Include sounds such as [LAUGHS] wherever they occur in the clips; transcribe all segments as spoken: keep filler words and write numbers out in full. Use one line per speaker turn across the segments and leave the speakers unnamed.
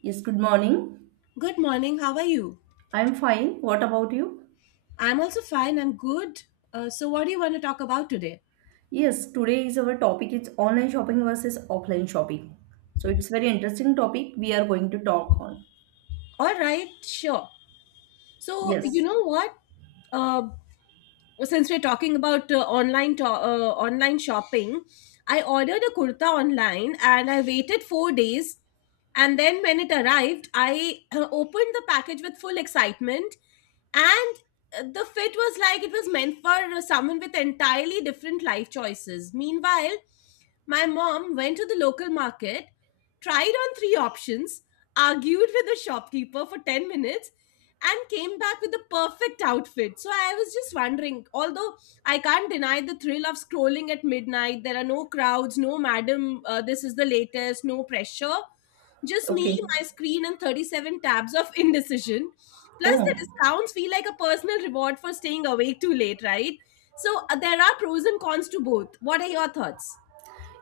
Yes, good morning.
Good morning. How are you?
I'm fine. What about you?
I'm also fine. I'm good. Uh, so, what do you want to talk about today?
Yes, today is our topic is online shopping versus offline shopping. So it's very interesting topic we are going to talk on.
All right, sure. So, you
Yes.
know what? Uh, since we're talking about uh, online to- uh, online shopping, I ordered a kurta online and I waited four days. And then when it arrived, I uh, opened the package with full excitement, and uh, the fit was like it was meant for uh, someone with entirely different life choices. Meanwhile, my mom went to the local market, tried on three options, argued with the shopkeeper for ten minutes, and came back with the perfect outfit. So I was just wondering, although I can't deny the thrill of scrolling at midnight, there are no crowds, no madam, uh, this is the latest, no pressure. Just me,
Okay.
my screen, and thirty-seven tabs of [LAUGHS] indecision. Plus,
Oh.
the discounts feel like a personal reward for staying awake too late, right? So, uh, there are pros and cons to both. What are your thoughts?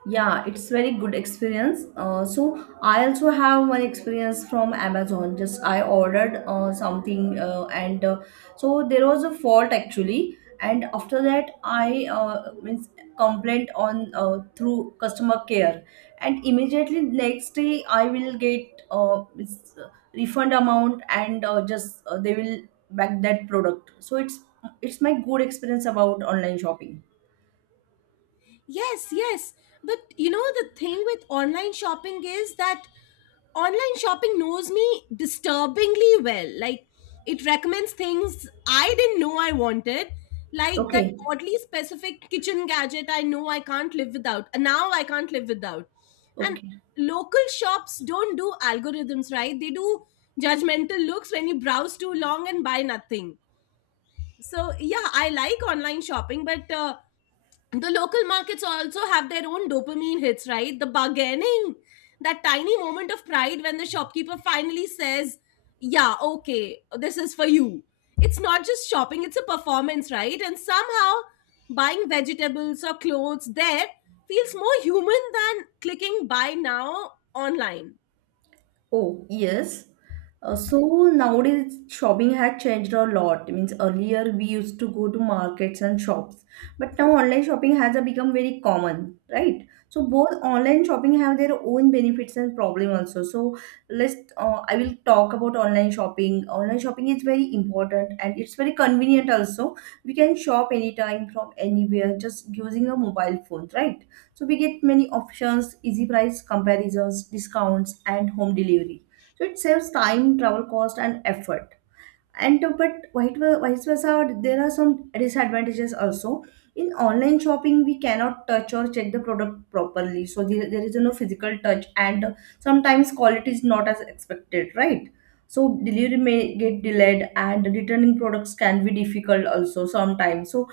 Yeah, it's very good experience. Uh, so I also have one experience from Amazon. Just I ordered uh, something uh, and uh, so there was a fault actually. And after that, I uh, means complaint on uh, through customer care. And immediately next day, I will get uh, means, uh, refund amount and uh, just uh, they will back that product. So it's it's my good experience about online shopping.
Yes, yes. But you know, the thing with online shopping is that online shopping knows me disturbingly well. Like, it recommends things I didn't know I wanted, like that
Okay,
oddly specific kitchen gadget I know I can't live without, and now I can't live without. And
okay.
local shops don't do algorithms, right? They do judgmental looks when you browse too long and buy nothing. So, yeah, I like online shopping, but uh, the local markets also have their own dopamine hits, right? The bargaining, that tiny moment of pride when the shopkeeper finally says, yeah, okay, this is for you. It's not just shopping, it's a performance, right? And somehow buying vegetables or clothes there feels more human than clicking buy now online.
Oh, yes. Uh, so nowadays shopping has changed a lot. Means earlier we used to go to markets and shops, but now online shopping has uh, become very common, right? So both online shopping have their own benefits and problem also. So let's uh, I will talk about online shopping. Online shopping is very important and it's very convenient also. We can shop anytime from anywhere just using a mobile phone, right? So we get many options, easy price comparisons, discounts, and home delivery. So it saves time, travel cost, and effort. And uh, but vice vice versa, there are some disadvantages also. In online shopping, we cannot touch or check the product properly, so there, there is no physical touch, and uh, sometimes quality is not as expected, right? So delivery may get delayed, and returning products can be difficult also sometimes. So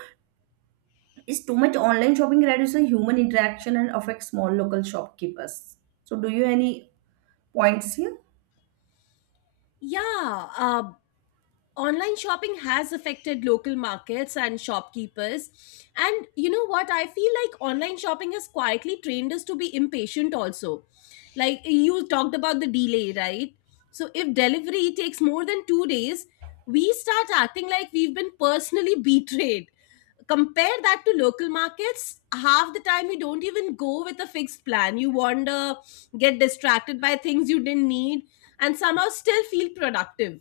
is too much online shopping reduces human interaction and affects small local shopkeepers. So do you any points here?
Yeah, uh, online shopping has affected local markets and shopkeepers, and you know what, I feel like online shopping has quietly trained us to be impatient also. Like, you talked about the delay, right? So if delivery takes more than two days, we start acting like we've been personally [LAUGHS] betrayed. Compare that to local markets. Half the time you don't even go with a fixed plan. You wander, get distracted by things you didn't need, and somehow still feel productive.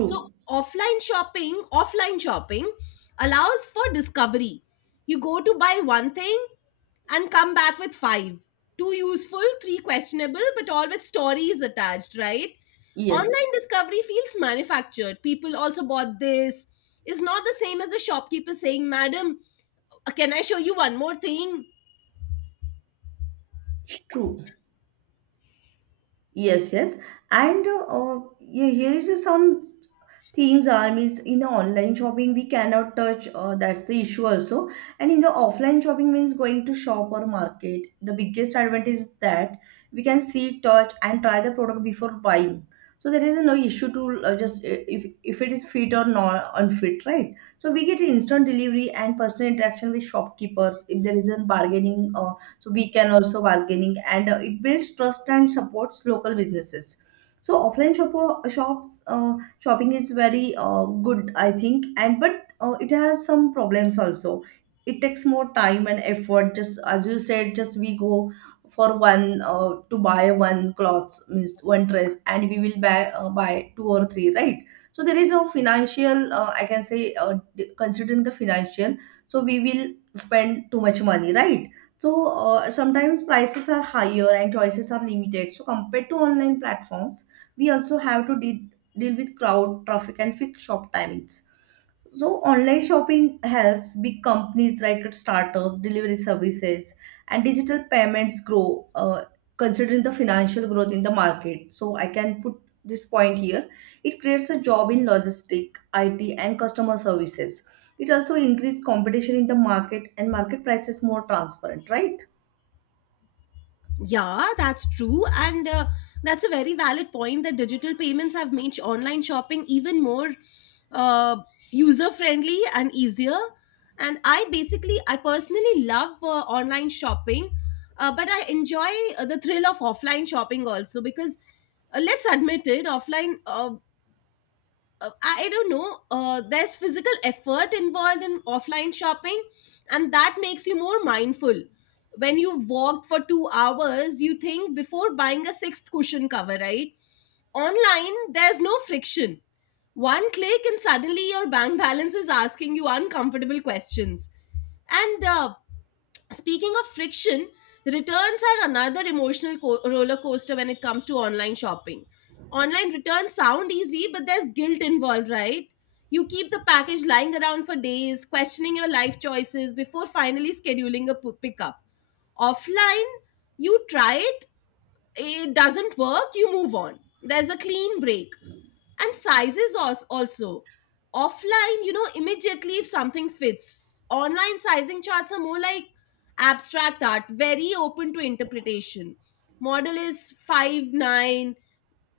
So offline shopping, offline shopping allows for discovery. You go to buy one thing and come back with five. Two useful, three questionable, but all with stories attached, right?
Yes.
Online discovery feels manufactured. People also bought this is not the same as a shopkeeper saying, Madam, can I show you one more thing?
True. Yes, yes. And uh, uh, yeah, here is some things are means in the online shopping we cannot touch, uh, that's the issue also. And in the offline shopping, means going to shop or market, the biggest advantage is that we can see, touch, and try the product before buying. So there is no issue to uh, just uh, if, if it is fit or not unfit, right? So we get instant delivery and personal interaction with shopkeepers, if there is a bargaining, uh, so we can also bargaining, and uh, it builds trust and supports local businesses. So offline shop, shops uh, shopping is very uh, good, I think, and but uh, it has some problems also. It takes more time and effort, just as you said. Just we go for one uh, to buy one cloth, means one dress, and we will buy uh, buy two or three, right? So there is a financial, uh, I can say, uh, d- considering the financial. So we will spend too much money, right? So uh, sometimes prices are higher and choices are limited, so compared to online platforms, we also have to de- deal with crowd, traffic, and fixed shop timings. So online shopping helps big companies like startup, delivery services, and digital payments grow. Uh, considering the financial growth in the market, so I can put this point here. It creates a job in logistic, I T, and customer services. It also increases competition in the market and market prices more transparent, right?
Yeah, that's true. And uh, that's a very valid point that digital payments have made sh- online shopping even more uh, user friendly and easier. And I basically, I personally love uh, online shopping, uh, but I enjoy uh, the thrill of offline shopping also because uh, let's admit it, offline uh, uh, I don't know. Uh, there's physical effort involved in offline shopping, and that makes you more mindful. When you walked for two hours, you think before buying a sixth cushion cover, right? Online, there's no friction. One click, and suddenly your bank balance is asking you uncomfortable questions. And uh, Speaking of friction, returns are another emotional co- roller coaster when it comes to online shopping. Online returns sound easy, but there's guilt involved, right? You keep the package lying around for days, questioning your life choices before finally scheduling a p- pickup. Offline, you try it, it doesn't work, you move on. There's a clean break. And sizes als- also. Offline, you know, immediately if something fits. Online sizing charts are more like abstract art, very open to interpretation. Model is five nine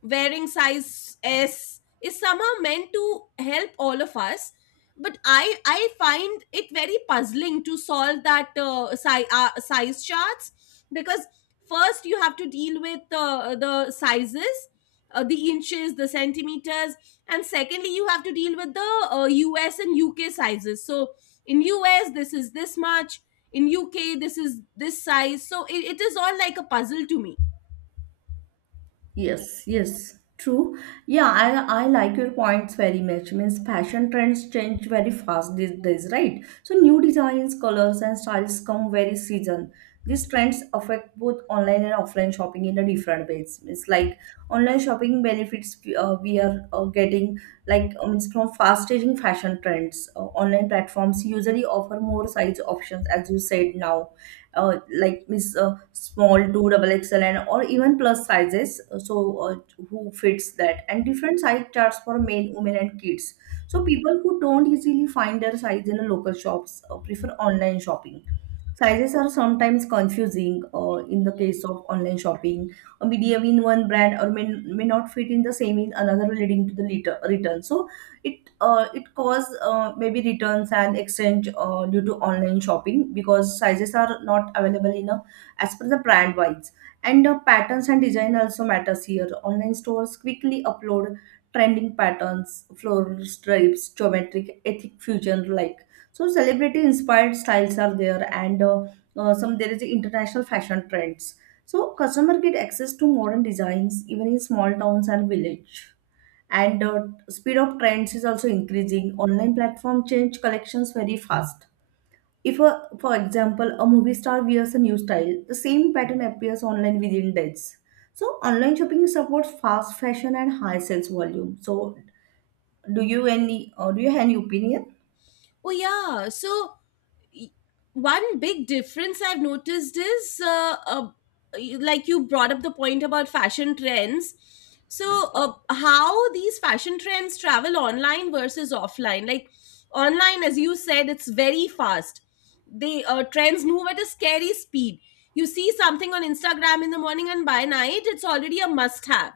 wearing size S is somehow meant to help all of us. But I, I find it very puzzling to solve that uh, si- uh, size charts, because first you have to deal with uh, the sizes, uh, the inches, the centimeters, and secondly you have to deal with the uh, U S and U K sizes. So in US this is this much, in U K this is this size. So it, it is all like a puzzle to me.
Yes, yes, true. Yeah, I I like your points very much. Means fashion trends change very fast these days, right? So new designs, colors, and styles come very season. These trends affect both online and offline shopping in a different ways. It's like online shopping benefits we- uh, we are uh, getting, like um, it's from fast changing fashion trends. Uh, online platforms usually offer more size options, as you said now, uh, like miss uh, small two double xl, and or even plus sizes, uh, so uh, who fits that, and different size charts for men, women, and kids. So people who don't easily find their size in the local shops uh, prefer online shopping. Sizes are sometimes confusing uh, in the case of online shopping. A medium in one brand or may, may not fit in the same in another, leading to the later return. So it uh, it cause uh, maybe returns and exchange uh, due to online shopping, because sizes are not available in a, as per the brand wise. And uh, patterns and design also matters here. Online stores quickly upload trending patterns, floral stripes, geometric, ethic fusion, like, so celebrity inspired styles are there. And uh, uh, some there is international fashion trends. So customer get access to modern designs even in small towns and village. And the speed of trends is also increasing. Online platform change collections very fast. If a, for example, a movie star wears a new style, the same pattern appears online within days. So online shopping supports fast fashion and high sales volume. So do you any or do you have any opinion?
Oh yeah. So y- one big difference I've noticed is, uh, uh, like you brought up the point about fashion trends. So uh, how these fashion trends travel online versus offline? Like online, as you said, it's very fast. The uh, trends move at a scary speed. You see something on Instagram in the morning, and by night, it's already a must-have.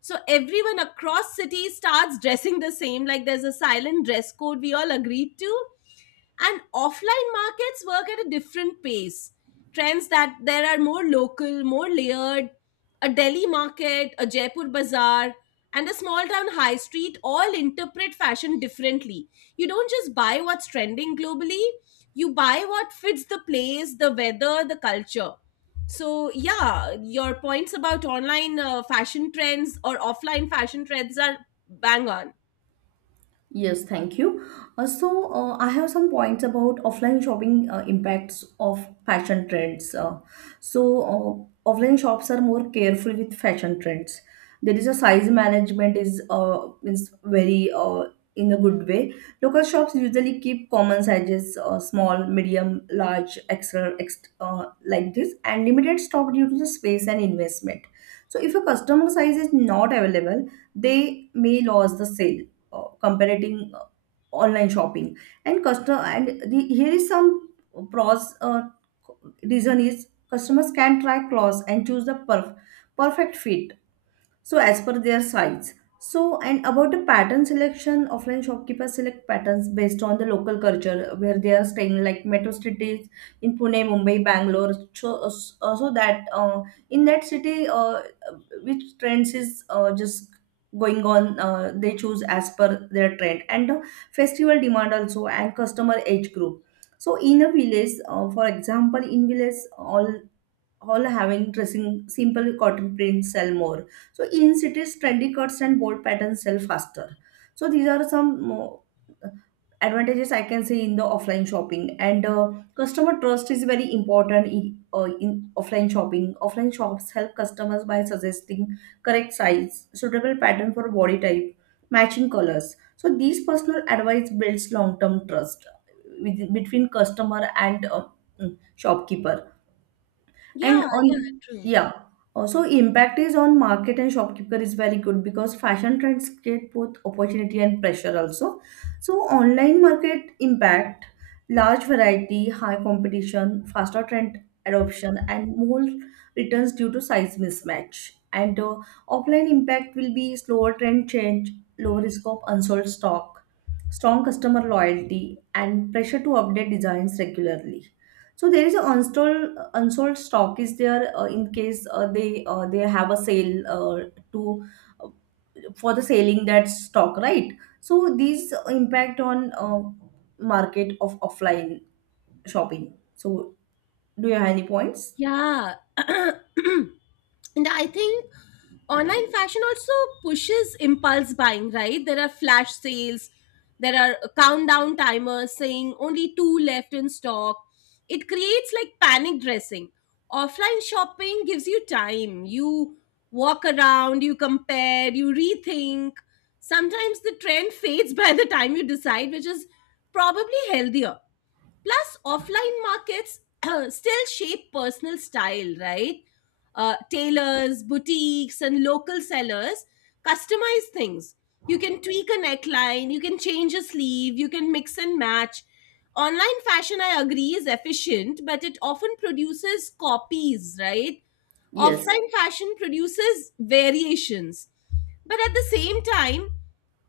So everyone across cities starts dressing the same. Like there's a silent dress code we all agreed to, and offline markets work at a different pace. Trends that there are more local, more layered. A Delhi market, a Jaipur bazaar, and a small town high street all interpret fashion differently. You don't just buy what's trending globally, you buy what fits the place, the weather, the culture. So yeah, your points about online uh, fashion trends or offline fashion trends are bang on.
Yes, thank you. Uh, so uh, I have some points about offline shopping, uh, impacts of fashion trends. Uh, so uh, offline shops are more careful with fashion trends. There is a size management, is uh, is very, uh, in a good way. Local shops usually keep common sizes, uh, small, medium, large, extra, ext uh, like this, and limited stock due to the space and investment. So if a customer size is not available, they may lose the sale. Uh, comparing uh, online shopping and customer, and the, here is some pros, uh, reason is customers can try clothes and choose the perf- perfect fit, so as per their size. So and about the pattern selection, offline shopkeepers select patterns based on the local culture where they are staying, like metro cities, in Pune, Mumbai, Bangalore. So, uh, so that uh, in that city, uh, which trends is uh, just going on, uh, they choose as per their trend, and the festival demand also, and customer age group. So in a village, uh, for example, in village, all all having dressing simple cotton prints sell more. So in cities, trendy cuts and bold patterns sell faster. So these are some uh, advantages I can say in the offline shopping. And uh, customer trust is very important in, uh, in offline shopping. Offline shops help customers by suggesting correct size, suitable pattern for body type, matching colors. So these personal advice builds long-term trust with, between customer and uh, mm, shopkeeper.
Yeah,
And
yeah,
on,
true.
yeah, also impact is on market and shopkeeper is very good because fashion trends create both opportunity and pressure also. So online market impact, large variety, high competition, faster trend adoption, and more returns due to size mismatch. And uh, offline impact will be slower trend change, lower risk of unsold stock, strong customer loyalty, and pressure to update designs regularly. So there is an unsold unsold stock is there, uh, in case uh, they uh, they have a sale, uh, to uh, for the selling that stock, right? So these impact on uh, market of offline shopping. So do you have any points?
Yeah, [CLEARS THROAT] and I think online fashion also pushes impulse buying, right? There are flash sales, there are countdown timers saying only two left in stock. It creates like panic dressing. Offline shopping gives you time. You walk around, you compare, you rethink. Sometimes the trend fades [LAUGHS] by the time you decide, which is probably healthier. Plus, offline markets [CLEARS THROAT] still shape personal style, right? Uh, tailors, boutiques, and local sellers customize things. You can tweak a neckline, you can change a sleeve, you can mix and match. Online fashion, I agree, is efficient, but it often produces copies, right?
Yes.
Offline fashion produces variations. But at the same time,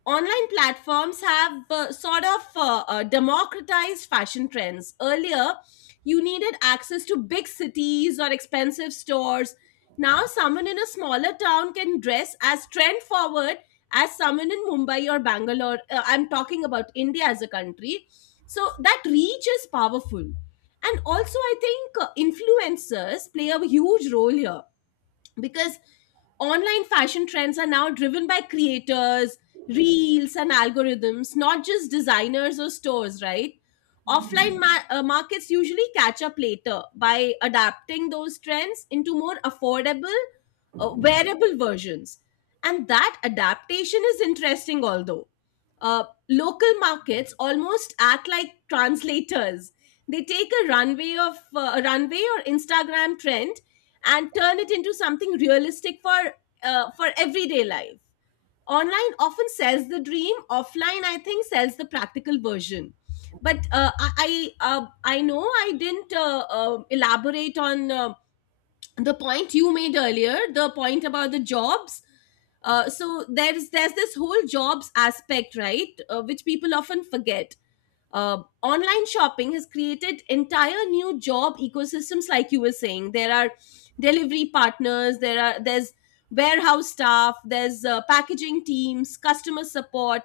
online platforms have uh, sort of uh, uh, democratized fashion trends. Earlier, you needed access to big cities or expensive stores. Now, someone in a smaller town can dress as trend forward as someone in Mumbai or Bangalore. Uh, I'm talking about India as a country. So, that reach is powerful. And also, I think uh, influencers play a huge role here because online fashion trends are now driven by creators, reels, and algorithms, not just designers or stores, right? Offline ma- uh, markets usually catch up later by adapting those trends into more affordable, uh, wearable versions. And that adaptation is interesting, although. Uh, local markets almost act like translators. They take a runway of uh, a runway or Instagram trend and turn it into something realistic for uh, for everyday life. Online often sells the dream. Offline, I think, sells the practical version. But uh, I I, uh, I know I didn't uh, uh, elaborate on uh, the point you made earlier, the point about the jobs. Uh, so there's there's this whole jobs aspect, right? Uh, which people often forget. Uh, online shopping has created entire new job ecosystems. Like you were saying, there are delivery partners, there are, there's warehouse staff, there's uh, packaging teams, customer support,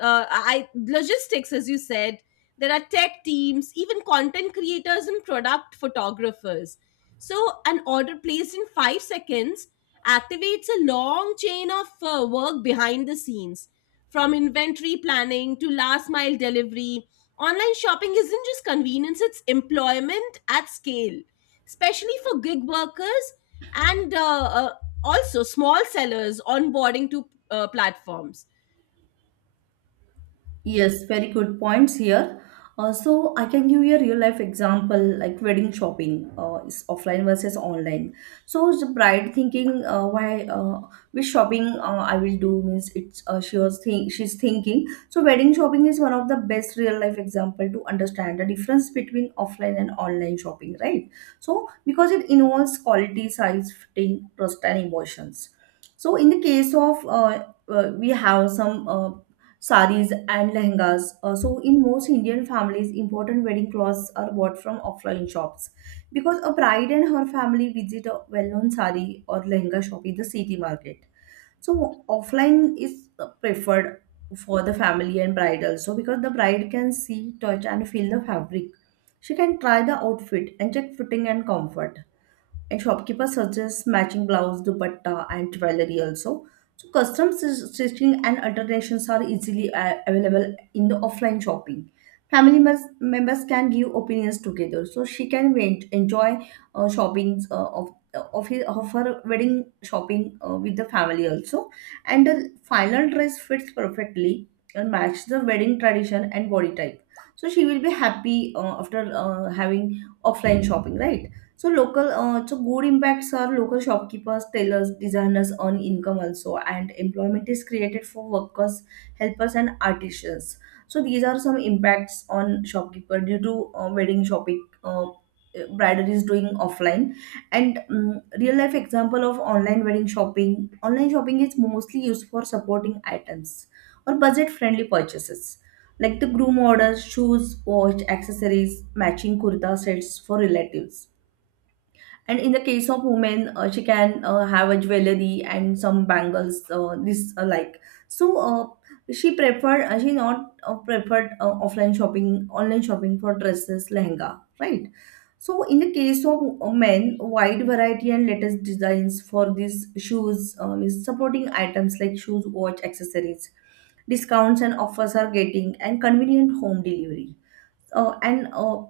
uh, I logistics, as you said, there are tech teams, even content creators and product photographers. So an order placed in five seconds activates a long chain of uh, work behind the scenes, from inventory planning to last mile delivery. Online shopping isn't just convenience, it's employment at scale, especially for gig workers, and uh, uh, also small sellers onboarding to uh, platforms.
Yes, very good points here. Uh, so I can give you a real life example like wedding shopping uh, is offline versus online. So the bride thinking, uh, why uh, which shopping uh, I will do, means it's uh, she was think she's thinking. So wedding shopping is one of the best real life example to understand the difference between offline and online shopping, right? So because it involves quality, size, fitting, trust, and emotions. So in the case of uh, uh, we have some uh, saris and lehengas. Uh, so in most Indian families, important wedding clothes are bought from offline shops, because a bride and her family visit a well-known sari or lehenga shop in the city market. So offline is uh, preferred for the family and bride also, because the bride can see, touch, and feel the fabric. She can try the outfit and check fitting and comfort, and shopkeeper suggests matching blouse, dupatta, and jewelry also. So custom stitch- stitching and alterations are easily uh, available in the offline shopping. Family mes- members can give opinions together, so she can went, enjoy uh, shoppings uh, of of, his, of her wedding shopping uh, with the family also. And the final dress fits perfectly and match the wedding tradition and body type, so she will be happy uh, after uh, having offline shopping, right? So local, uh, so good impacts are local shopkeepers, tailors, designers earn income also, and employment is created for workers, helpers, and artisans. So these are some impacts on shopkeeper due to uh, wedding shopping. Uh, bridal is doing offline, and um, real life example of online wedding shopping. Online shopping is mostly used for supporting items or budget friendly purchases, like the groom orders shoes, watch, accessories, matching kurta sets for relatives. And in the case of women, uh, she can uh, have a jewelry and some bangles, uh, this alike. So uh, she preferred, uh, she not uh, preferred uh, offline shopping, online shopping for dresses, lehenga, right? So in the case of men, wide variety and latest designs for these shoes, um, is supporting items like shoes, watch, accessories, discounts and offers are getting, and convenient home delivery. uh, and uh,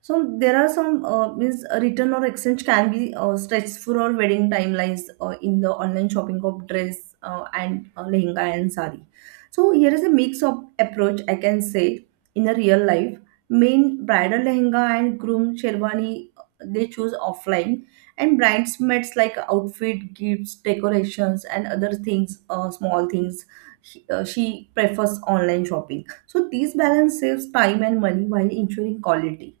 so there are some uh, means a return or exchange can be uh, stretched for wedding timelines uh, in the online shopping of dress uh, and uh, lehenga and sari. So here is a mix of approach I can say. In a real life, main bridal lehenga and groom sherwani, uh, they choose offline, and bridesmaids like outfit gifts decorations and other things, uh, small things, she, uh, she prefers online shopping. So these balance saves time and money while ensuring quality.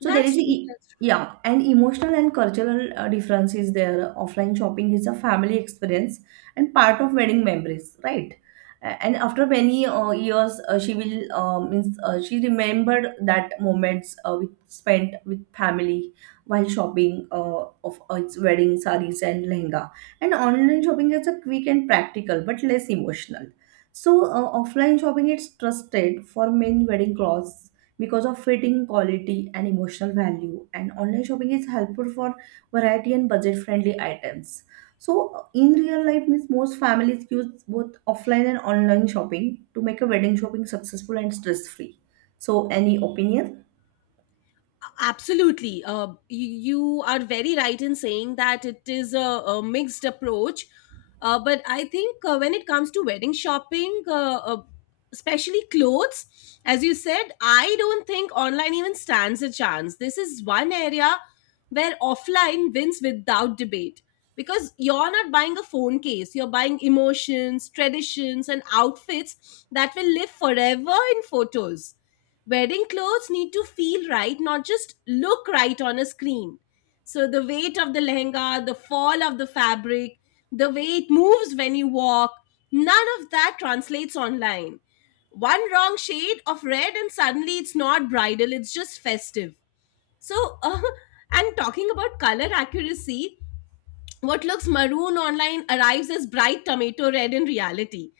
So there
That's
is a
true.
e-
That's true.
yeah, and emotional and cultural uh, difference is there. Offline shopping is a family experience and part of wedding memories, right? A- And after many uh, years, uh, she will uh, means uh, she remembered that moments uh, with spent with family while shopping uh, of uh, its wedding sarees and lehenga. And online shopping is a quick and practical but less emotional. So uh, offline shopping is trusted for men wedding clothes because of fitting quality and emotional value, and online shopping is helpful for variety and budget friendly items. So in real life means most families use both offline and online shopping to make a wedding shopping successful and stress free. So any opinion?
Absolutely. Uh, you you are very right in saying that it is a, a mixed approach. Uh, but i think uh, when it comes to wedding shopping, uh, uh, especially clothes, as you said, I don't think online even stands a chance. This is one area where offline wins without debate, because you're not buying a phone case, you're buying emotions, traditions, and outfits that will live forever in photos. Wedding clothes need to feel right, not just look right on a screen. So the weight of the lehenga, the fall of the fabric, the way it moves when you walk, none of that translates online. One wrong shade of red and suddenly it's not bridal, it's just festive. So [LAUGHS] uh, and talking about color accuracy, what looks maroon online arrives as bright tomato red in reality.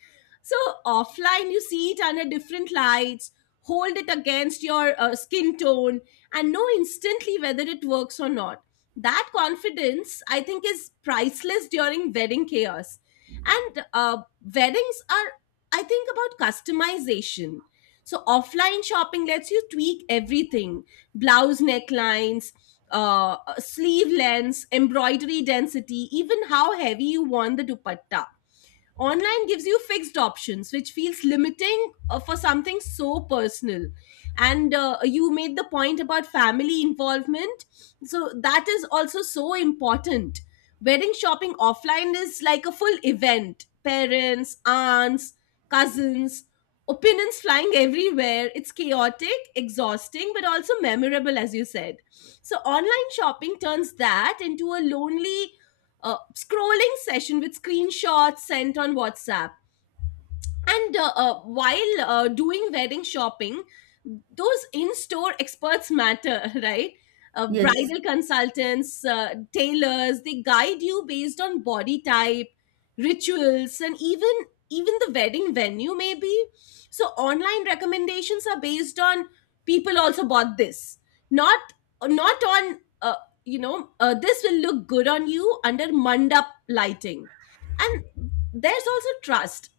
So offline, you see it under different lights, hold it against your uh, skin tone, and know instantly whether it works or not. That confidence, I think, is priceless during wedding chaos. And uh, weddings are, I think, about customization. So offline shopping lets you tweak everything, blouse necklines, uh, sleeve lengths, embroidery density, even how heavy you want the dupatta. Online gives you fixed options, which feels limiting uh, for something so personal. And uh, you made the point about family involvement. So that is also so important. Wedding shopping offline is like a full event, parents, aunts, cousins, opinions flying everywhere. It's chaotic, exhausting, but also memorable, as you said. So online shopping turns that into a lonely uh, scrolling session with screenshots sent on WhatsApp. And uh, uh, while uh, doing wedding shopping, those in store experts matter, [LAUGHS] right? Uh,
Yes,
bridal consultants, uh, tailors, they guide you based on body type, rituals, and even even the wedding venue, maybe. So online recommendations are based on people also bought this, not not on uh, you know uh, this will look good on you under mandap lighting, and there's also trust.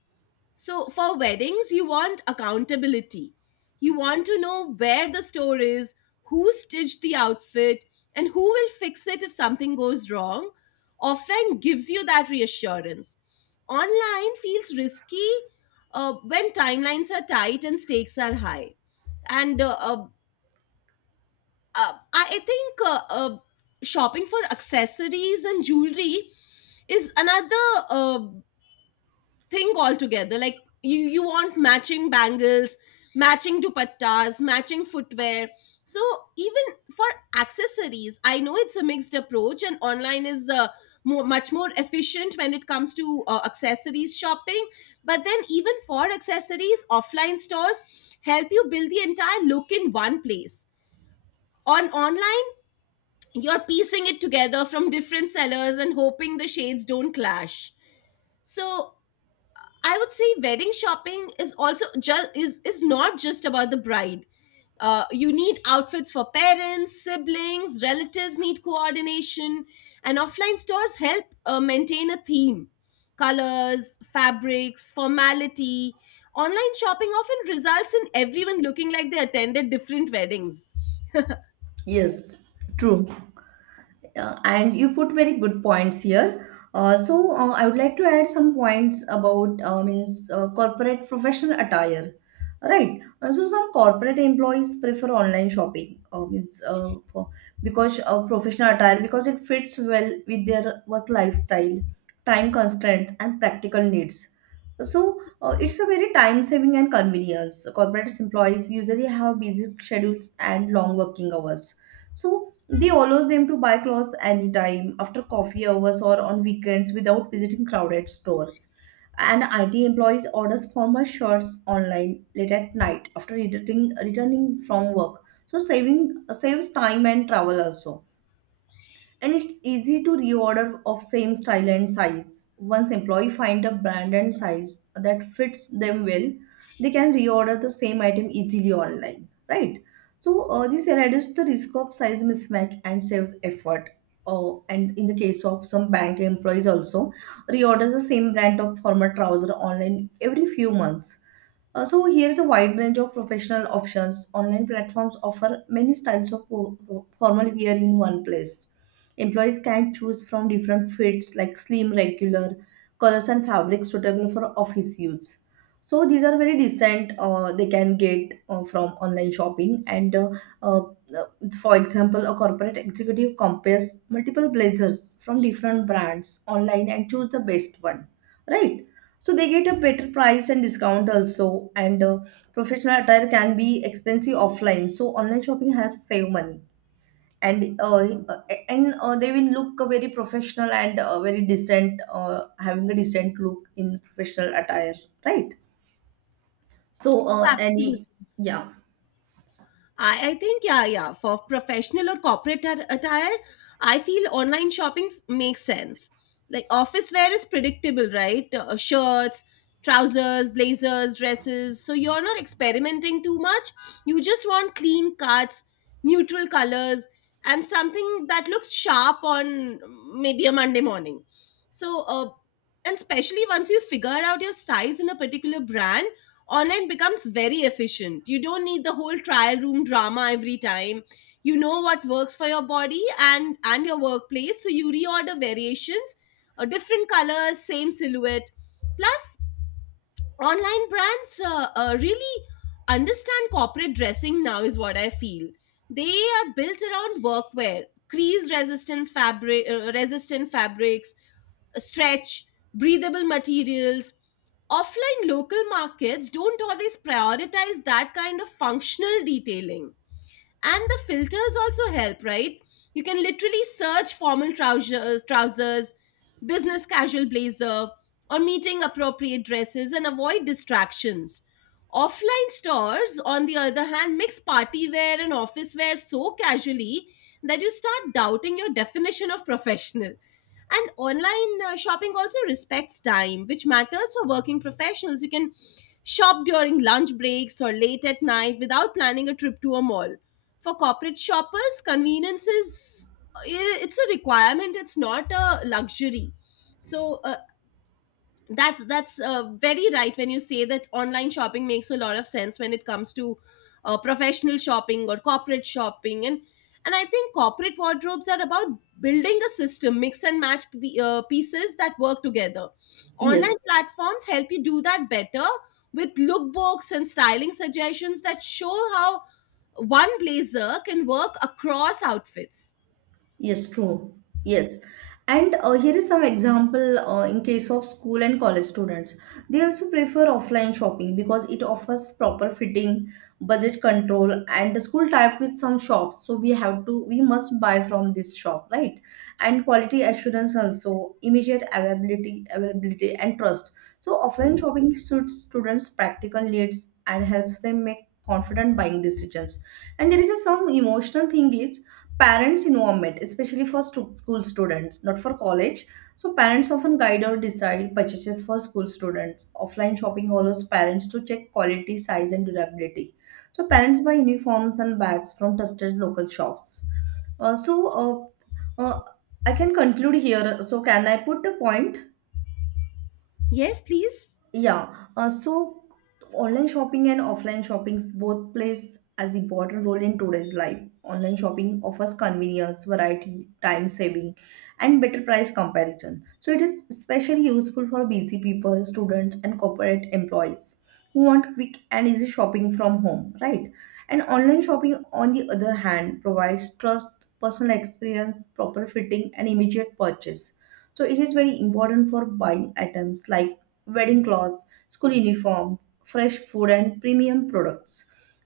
So for weddings, you want accountability. You want to know where the store is, who stitched the outfit, and who will fix it if something goes wrong. Offline gives you that reassurance. Online feels risky uh, when timelines are tight and stakes are high. And uh, uh, uh, I think uh, uh, shopping for accessories and jewelry is another uh, thing altogether. Like you, you want matching bangles, matching dupattas, matching footwear. So even for accessories, I know it's a mixed approach, and online is uh, more, much more efficient when it comes to uh, accessories shopping. But then even for accessories, offline stores help you build the entire look in one place. On online, you're piecing it together from different sellers and hoping the shades don't clash. So I would say wedding shopping is also just is is not just about the bride. Uh, you need outfits for parents, siblings, relatives need coordination, and offline stores help uh, maintain a theme, colors, fabrics, formality. Online shopping often results in everyone looking like they attended different weddings.
yes, true. Uh, and you put very good points here. Uh, so uh, I would like to add some points about uh, means uh, corporate professional attire, right? Uh, so some corporate employees prefer online shopping, uh, means uh, for- because uh, professional attire because it fits well with their work lifestyle, time constraints, and practical needs. So uh, it's a very time saving and convenience. Corporate employees usually have busy schedules and long working hours. So they allows them to buy clothes anytime, after coffee hours or on weekends without visiting crowded stores. And I T employees orders formal shirts online late at night after returning returning from work. So saving saves time and travel also, and it's easy to reorder of same style and size. Once employee find a brand and size that fits them well, they can reorder the same item easily online, right? So uh, this reduces the risk of size mismatch and saves effort. Uh, and in the case of some bank employees also, reorders the same brand of former trouser online every few months. Uh, so here's a wide range of professional options. Online platforms offer many styles of fo- fo- formal wear in one place. Employees can choose from different fits like slim, regular, colors and fabrics suitable for office use. So these are very decent. Uh, they can get uh, from online shopping. And uh, uh, uh, for example, a corporate executive compares multiple blazers from different brands online and choose the best one, right? So they get a better price and discount also, and uh, professional attire can be expensive offline, so online shopping helps save money. And uh, uh, and uh, They will look very professional and uh, very decent, uh, having a decent look in professional attire, right? So uh, any?
Absolutely.
Yeah,
I, I think, yeah, yeah. For professional or corporate at- attire, I feel online shopping f- makes sense. Like office wear is predictable, right? Uh, shirts, trousers, blazers, dresses. So you're not experimenting too much. You just want clean cuts, neutral colors, and something that looks sharp on mm, maybe a Monday morning. So, uh, and especially once you figure out your size in a particular brand, online becomes very efficient. You don't need the whole trial room drama every time. You know what works for your body and and your workplace, so you reorder variations, uh, different colors, same silhouette. Plus, online brands uh, uh, really understand corporate dressing now is what I feel. They are built around workwear, crease resistance fabric, uh, resistant fabrics, stretch, breathable materials. Offline local markets don't always prioritize that kind of functional detailing. And the filters also help, right? You can literally search formal trousers trousers, business casual blazer, or meeting appropriate dresses, and avoid distractions. Offline stores, on the other hand, mix party wear and office wear so casually that you start doubting your definition of professional. And online uh, shopping also respects time, which matters for working professionals. You can shop during lunch breaks or late at night without planning a trip to a mall. For corporate shoppers, convenience is, it's a requirement, it's not a luxury. so uh, that's that's uh, very right when you say that online shopping makes a lot of sense when it comes to uh, professional shopping or corporate shopping. And and I think corporate wardrobes are about building a system, mix and match p- uh, pieces that work together. Online
yes.
platforms help you do that better with lookbooks and styling suggestions that show how one blazer can work across outfits.
Yes, true. Yes. And uh, Here is some example uh, in case of school and college students. They also prefer offline shopping because it offers proper fitting, budget control, and the school type with some shops. So we have to, we must buy from this shop, right? And quality assurance also, immediate availability, availability, and trust. So offline shopping suits students' practical needs and helps them make confident buying decisions. And there is a, some emotional thing is parents involvement, especially for stu- school students, not for college. So parents often guide or decide purchases for school students. Offline shopping allows parents to check quality, size and durability. So parents buy uniforms and bags from trusted local shops. Uh, so uh, uh, I can conclude here, so can I put a point?
Yes, please.
Yeah, uh, so online shopping and offline shopping both plays as important role in today's life. Online shopping offers convenience, variety, time saving, and better price comparison. So it is especially useful for busy people, students, and corporate employees who want quick and easy shopping from home, right? And online shopping, on the other hand, provides trust, personal experience, proper fitting, and immediate purchase. So it is very important for buying items like wedding clothes, school uniform, fresh food and premium products.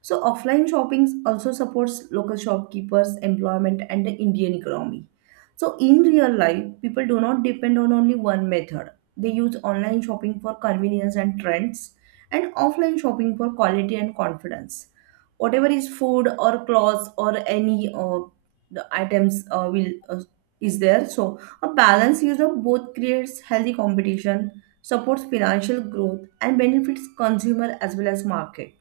So offline shopping also supports local shopkeepers, employment and the Indian economy. So in real life, people do not depend on only one method. They use online shopping for convenience and trends, and offline shopping for quality and confidence. Whatever is food or clothes or any uh, the items uh, will uh, is there. So a balanced use of both creates healthy competition, supports financial growth, and benefits consumer as well as market.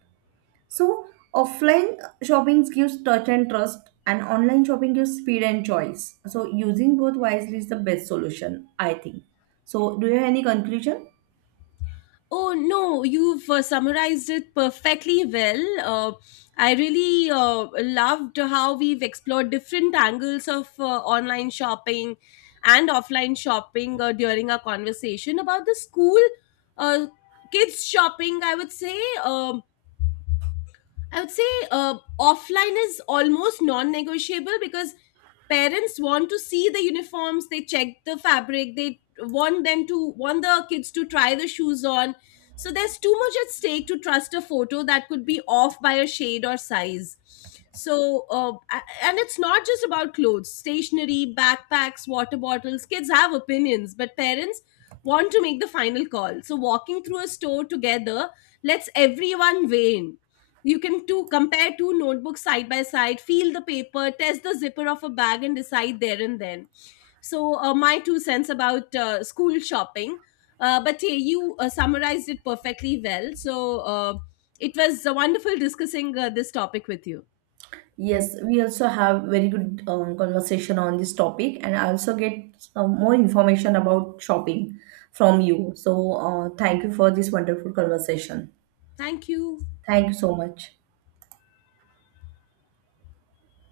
So, offline shopping gives touch and trust, and online shopping gives speed and choice. So, using both wisely is the best solution, I think. So, do you have any conclusion?
Oh no, you've uh, summarized it perfectly well. Uh, I really uh, loved how we've explored different angles of uh, online shopping and offline shopping uh, during our conversation about the school uh, kids shopping. I would say um, I would say uh, offline is almost non negotiable because parents want to see the uniforms, they check the fabric, they want them to want the kids to try the shoes on. So there's too much at stake to trust a photo that could be off by a shade or size. So, uh, a- and it's not just about clothes, stationery, backpacks, water bottles. Kids have opinions, but parents want to make the final call. So, walking through a store together lets everyone weigh in. You can to compare two notebooks side by side, feel the paper, test the zipper of a bag, and decide there and then. So uh, my two cents about uh, school shopping, uh, but yeah, you uh, summarized it perfectly well. So uh, it was uh, wonderful discussing uh, this topic with you.
Yes, we also have very good um, conversation on this topic, and I also get some more information about shopping from you. So, uh, thank you for this wonderful conversation.
Thank you.
Thank you so much.